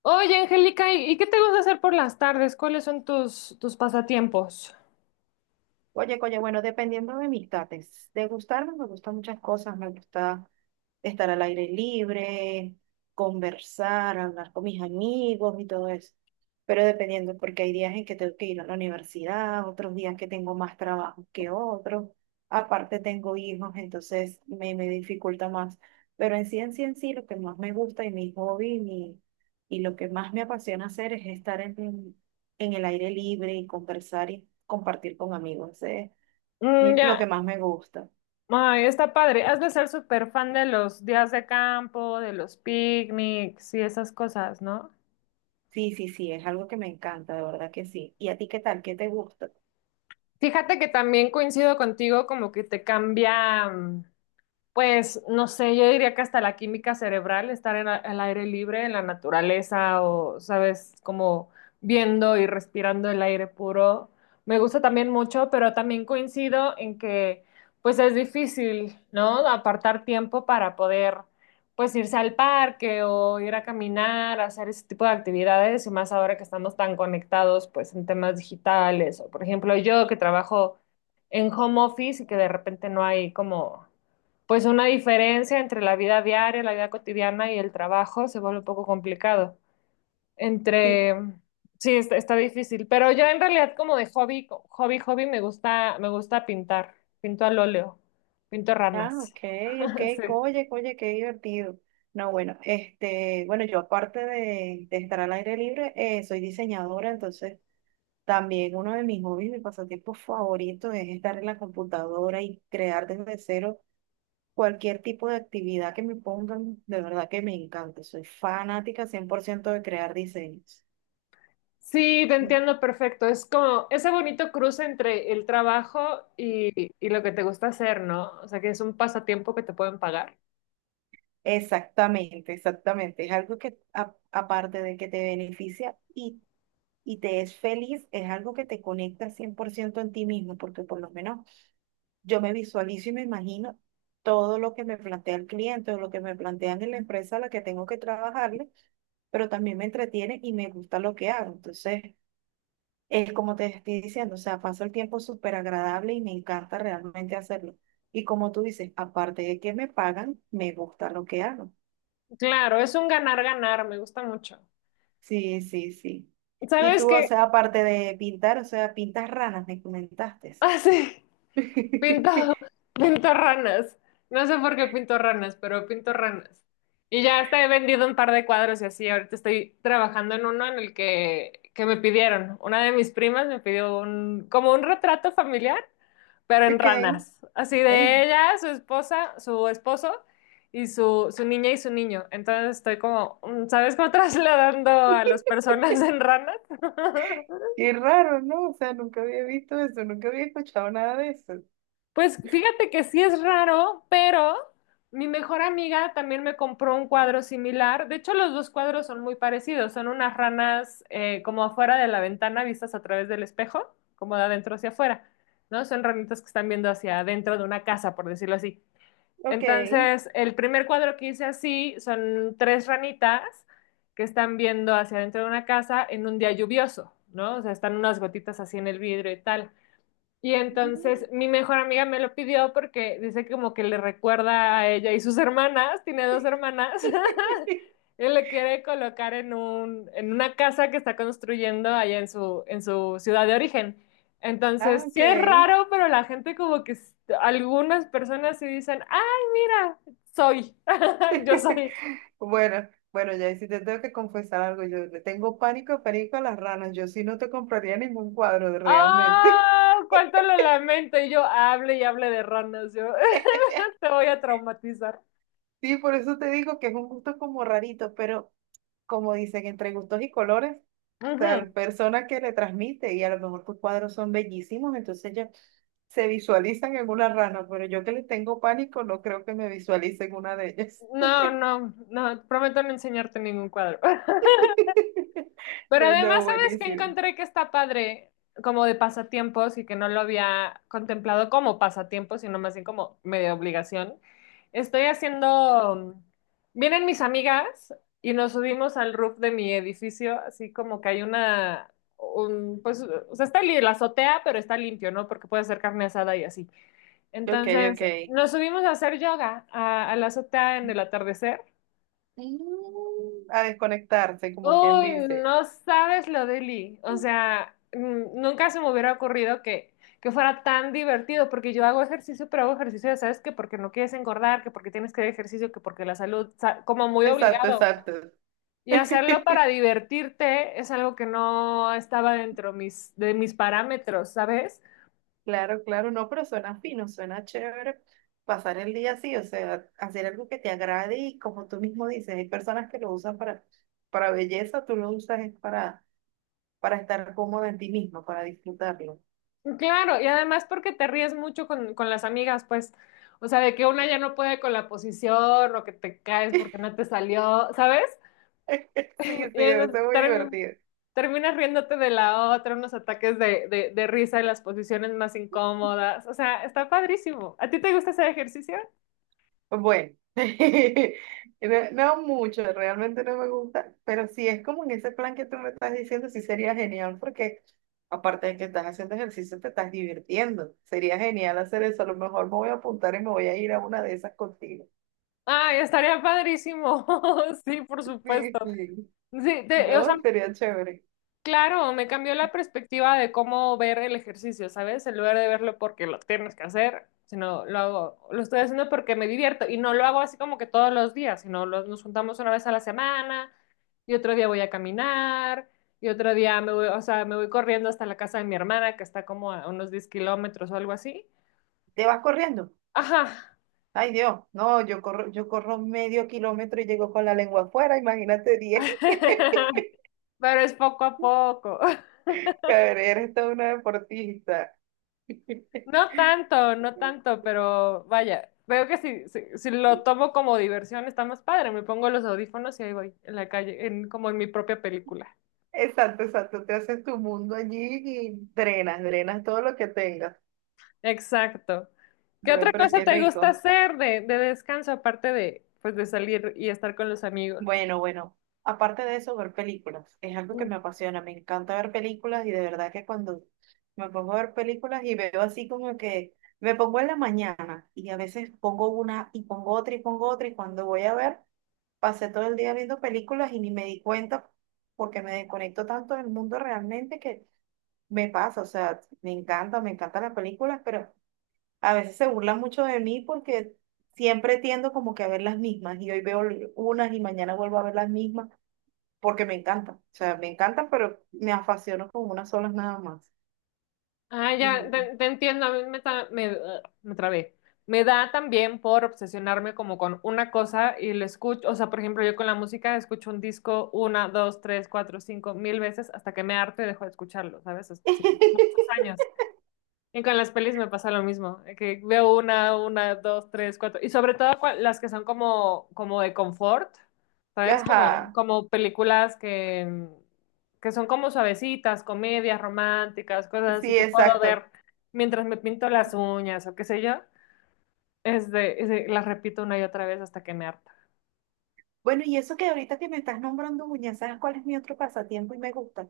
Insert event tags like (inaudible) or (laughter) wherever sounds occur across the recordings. Oye, Angélica, ¿y qué te gusta hacer por las tardes? ¿Cuáles son tus pasatiempos? Oye, oye, bueno, dependiendo de mis tates, de gustarme me gustan muchas cosas, me gusta estar al aire libre, conversar, hablar con mis amigos y todo eso, pero dependiendo, porque hay días en que tengo que ir a la universidad, otros días que tengo más trabajo que otros, aparte tengo hijos, entonces me dificulta más, pero en sí, lo que más me gusta y mi hobby y lo que más me apasiona hacer es estar en el aire libre y conversar y compartir con amigos. ¿Eh? Mm, Lo ya, que más me gusta. ay, está padre. Has de ser súper fan de los días de campo, de los picnics y esas cosas, ¿no? Sí, sí, sí, es algo que me encanta, de verdad que sí. ¿Y a ti qué tal? ¿Qué te gusta? Fíjate que también coincido contigo, como que te cambia. Pues no sé, yo diría que hasta la química cerebral, estar en al aire libre, en la naturaleza o, sabes, como viendo y respirando el aire puro, me gusta también mucho, pero también coincido en que pues es difícil, ¿no? Apartar tiempo para poder pues irse al parque o ir a caminar, hacer ese tipo de actividades y más ahora que estamos tan conectados pues en temas digitales o por ejemplo yo que trabajo en home office y que de repente no hay como pues una diferencia entre la vida diaria, la vida cotidiana y el trabajo se vuelve un poco complicado. Sí. Entre, sí, está difícil, pero yo en realidad como de hobby, hobby me gusta pintar, pinto al óleo, pinto Ah, ranas. ok, ok, (laughs) Sí. oye, oye, qué divertido. No, bueno, este, bueno, yo aparte de estar al aire libre, soy diseñadora, entonces también uno de mis hobbies, mi pasatiempo favorito es estar en la computadora y crear desde cero cualquier tipo de actividad que me pongan, de verdad que me encanta. Soy fanática 100% de crear diseños. Sí, te entiendo perfecto. Es como ese bonito cruce entre el trabajo y lo que te gusta hacer, ¿no? O sea, que es un pasatiempo que te pueden pagar. Exactamente, exactamente. Es algo que, aparte de que te beneficia y te es feliz, es algo que te conecta 100% en ti mismo, porque por lo menos yo me visualizo y me imagino todo lo que me plantea el cliente o lo que me plantean en la empresa a la que tengo que trabajarle, pero también me entretiene y me gusta lo que hago. Entonces, es como te estoy diciendo, o sea, paso el tiempo súper agradable y me encanta realmente hacerlo. Y como tú dices, aparte de que me pagan, me gusta lo que hago. Claro, es un ganar-ganar, me gusta mucho. Sí, sí, sí. Y ¿Sabes tú, o qué? sea, aparte de pintar, o sea, pintas ranas, me comentaste. (laughs) Ah, sí. (laughs) ¿Qué? Pinto, (laughs) pinto ranas. No sé por qué pinto ranas, pero pinto ranas. Y ya hasta he vendido un par de cuadros y así. Ahorita estoy trabajando en uno en el que me pidieron. Una de mis primas me pidió un, como un retrato familiar, pero en Ok, ranas. Así de ey, ella, su esposa, su esposo y su niña y su niño. Entonces estoy como, mm, ¿sabes cómo (laughs) trasladando a (laughs) las personas en ranas? (laughs) qué raro, ¿no? O sea, nunca había visto eso, nunca había escuchado nada de eso. Pues fíjate que sí es raro, pero mi mejor amiga también me compró un cuadro similar. De hecho, los dos cuadros son muy parecidos. Son unas ranas como afuera de la ventana vistas a través del espejo, como de adentro hacia afuera, ¿no? Son ranitas que están viendo hacia adentro de una casa, por decirlo así. Ok. Entonces, el primer cuadro que hice así son tres ranitas que están viendo hacia adentro de una casa en un día lluvioso, ¿no? O sea, están unas gotitas así en el vidrio y tal. Y entonces mi mejor amiga me lo pidió porque dice que como que le recuerda a ella y sus hermanas, tiene dos hermanas. (laughs) (laughs) Él le quiere colocar en en una casa que está construyendo allá en en su ciudad de origen. Ah, Entonces, sí ok. es raro, pero la gente como que algunas personas sí dicen, ay, mira, soy, (laughs) yo (laughs) soy. Bueno, bueno, ya y si te tengo que confesar algo, yo le tengo pánico, pánico a las ranas, yo sí no te compraría ningún cuadro de- realmente. (laughs) ¡Ah! ¡Cuánto lo lamento! Y yo hable y hable de ranas, yo (laughs) te voy a traumatizar. Sí, por eso te digo que es un gusto como rarito, pero como dicen, entre gustos y colores, o sea, Ujú. la persona que le transmite, y a lo mejor tus cuadros son bellísimos, entonces ya se visualizan en una rana, pero yo que le tengo pánico, no creo que me visualice en una de ellas. No, no, no, prometo no enseñarte ningún cuadro. (laughs) (laughs) Pero No, además, no, ¿sabes qué buenísimo. encontré que está padre como de pasatiempos y que no lo había contemplado como pasatiempos, sino más bien como medio obligación? Estoy haciendo, vienen mis amigas y nos subimos al roof de mi edificio, así como que hay pues, o sea, está la azotea, pero está limpio, ¿no? Porque puede hacer carne asada y así. Ok, ok. Entonces, nos subimos a hacer yoga a la azotea en el atardecer. Mm, a desconectarse, como quien Uy, dice. no sabes lo de Lee. O sea, mm, nunca se me hubiera ocurrido que fuera tan divertido, porque yo hago ejercicio, pero hago ejercicio, ya sabes que porque no quieres engordar, que porque tienes que hacer ejercicio, que porque la salud, como muy Exacto, obligado. exacto. Y hacerlo para (laughs) divertirte es algo que no estaba dentro de mis parámetros, ¿sabes? Claro, claro, no, pero suena fino, suena chévere pasar el día así, o sea, hacer algo que te agrade y como tú mismo dices, hay personas que lo usan para belleza, tú lo usas es para estar cómodo en ti mismo, para disfrutarlo. Claro, y además porque te ríes mucho con las amigas, pues, o sea, de que una ya no puede con la posición o que te caes porque no te salió, ¿sabes? (laughs) Sí, (laughs) Y sí, eso es entonces, muy divertido. terminas riéndote de la otra, unos ataques de risa en las posiciones más incómodas. O sea, está padrísimo. ¿A ti te gusta ese ejercicio? Bueno, (laughs) no, no mucho, realmente no me gusta, pero si es como en ese plan que tú me estás diciendo, sí sería genial porque aparte de que estás haciendo ejercicio, te estás divirtiendo. Sería genial hacer eso. A lo mejor me voy a apuntar y me voy a ir a una de esas contigo. (laughs) Ay, estaría padrísimo. (laughs) Sí, por Sí, supuesto. sí. Sí, o sea, No, sería chévere. claro, me cambió la perspectiva de cómo ver el ejercicio, ¿sabes? En lugar de verlo porque lo tienes que hacer, sino lo hago, lo estoy haciendo porque me divierto y no lo hago así como que todos los días, sino nos juntamos una vez a la semana y otro día voy a caminar, y otro día me voy, o sea, me voy corriendo hasta la casa de mi hermana, que está como a unos 10 kilómetros o algo así. ¿Te vas corriendo? Ajá. Ay, Dios, no, yo corro medio kilómetro y llego con la lengua afuera, imagínate 10. (laughs) Pero es poco a poco. (laughs) (laughs) Cabrera, eres toda una deportista. No tanto, no tanto, (laughs) pero vaya, veo que si lo tomo como diversión está más padre. Me pongo los audífonos y ahí voy, en la calle, como en mi propia película. Exacto, exacto. Te haces tu mundo allí y drenas, drenas todo lo que tengas. Exacto. ¿Qué Dios, otra pero cosa qué te gusta rico. hacer de descanso aparte de, pues, de salir y estar con los amigos? Bueno, bueno. Aparte de eso, ver películas. Es algo que me apasiona. Me encanta ver películas y de verdad que cuando me pongo a ver películas y veo así como que me pongo en la mañana y a veces pongo una y pongo otra y pongo otra y cuando voy a ver, pasé todo el día viendo películas y ni me di cuenta porque me desconecto tanto del mundo realmente que me pasa. O sea, me encanta, me encantan las películas, pero A veces se burlan mucho de mí porque siempre tiendo como que a ver las mismas y hoy veo unas y mañana vuelvo a ver las mismas porque me encantan. O sea, me encantan, pero me apasiono con unas solas nada más. Ah, ya, Ujú. Te entiendo, a mí me trabé. Me da también por obsesionarme como con una cosa y le escucho, o sea, por ejemplo, yo con la música escucho un disco una, dos, tres, cuatro, cinco, mil veces hasta que me harto y dejo de escucharlo, ¿sabes? Sí, muchos (laughs) años. Y con las pelis me pasa lo mismo, que veo una, dos, tres, cuatro, y sobre todo las que son como, como de confort, ¿sabes? Ajá, Como películas que son como suavecitas, comedias románticas, cosas así sí, que puedo exacto. ver mientras me pinto las uñas o qué sé yo, este las repito una y otra vez hasta que me harta. Bueno, y eso que ahorita que me estás nombrando uñas, ¿sabes cuál es mi otro pasatiempo y me gusta?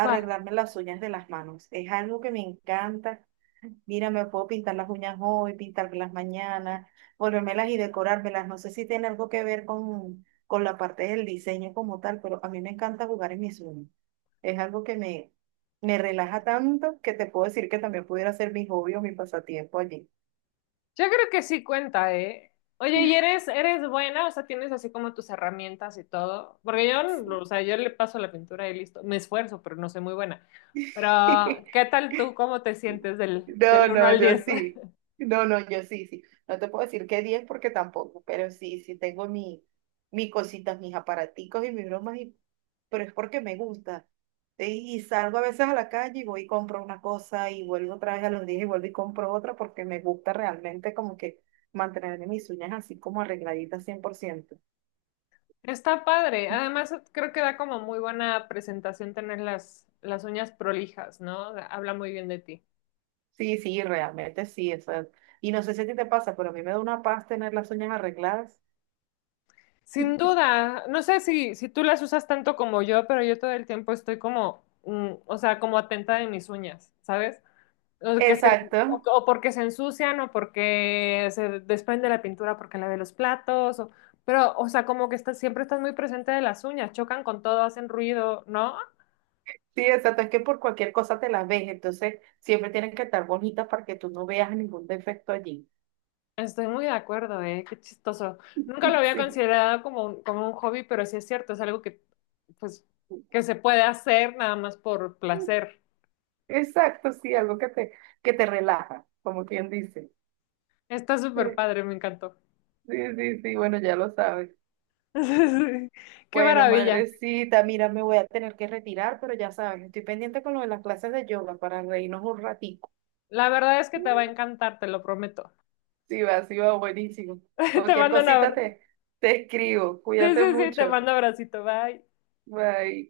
¿Cuál? las uñas de las manos. Es algo que me encanta. Mira, me puedo pintar las uñas hoy, pintarlas mañana, volvérmelas y decorármelas. No sé si tiene algo que ver con la parte del diseño como tal, pero a mí me encanta jugar en mis uñas. Es algo que me relaja tanto que te puedo decir que también pudiera ser mi hobby o mi pasatiempo allí. Yo creo que sí cuenta, ¿eh? Oye, ¿y eres buena? O sea, tienes así como tus herramientas y todo. Porque yo, o sea, yo le paso la pintura y listo. Me esfuerzo, pero no soy muy buena. Pero, ¿qué (laughs) tal tú? ¿Cómo te sientes No, del uno no, al yo diez? sí. (laughs) No, no, yo sí, sí. No te puedo decir que 10 porque tampoco, pero sí, sí tengo mis cositas, mis aparaticos y mis bromas, pero es porque me gusta. Y salgo a veces a la calle y voy y compro una cosa y vuelvo otra vez a los días y vuelvo y compro otra porque me gusta realmente como que mantener mis uñas así como arregladitas 100%. Está padre. Además, creo que da como muy buena presentación tener las uñas prolijas, ¿no? Habla muy bien de ti. Sí, sí, realmente sí. Eso es. Y no sé si a ti te pasa, pero a mí me da una paz tener las uñas arregladas. Sin (laughs) duda, no sé si tú las usas tanto como yo, pero yo todo el tiempo estoy como, mm, o sea, como atenta de mis uñas, ¿sabes? O, Exacto. o porque se ensucian, o porque se desprende la pintura porque la de los platos, pero, o sea, como que estás, siempre estás muy presente de las uñas, chocan con todo, hacen ruido, ¿no? Sí, exacto, es que por cualquier cosa te las ves, entonces siempre tienen que estar bonitas para que tú no veas ningún defecto allí. Estoy muy de acuerdo, ¿eh? Qué chistoso. Nunca lo había (laughs) considerado como como un hobby, pero sí es cierto, es algo pues, que se puede hacer nada más por Sí, placer. exacto, sí, algo que te relaja, como quien dice. Está súper Eh, padre, me encantó. (laughs) Sí, sí, sí, bueno, ya lo sabes. Sí, Qué Bueno, maravilla. madrecita, mira, me voy a tener que retirar, pero ya sabes, estoy pendiente con lo de las clases de yoga para reírnos un ratico. La verdad es que te va a encantar, te lo prometo. Sí, va, buenísimo. (laughs) Te Cualquier mando un cosita abrazo. Te escribo, Sí, sí, cuídate sí, te mucho. mando abracito, bye. Bye.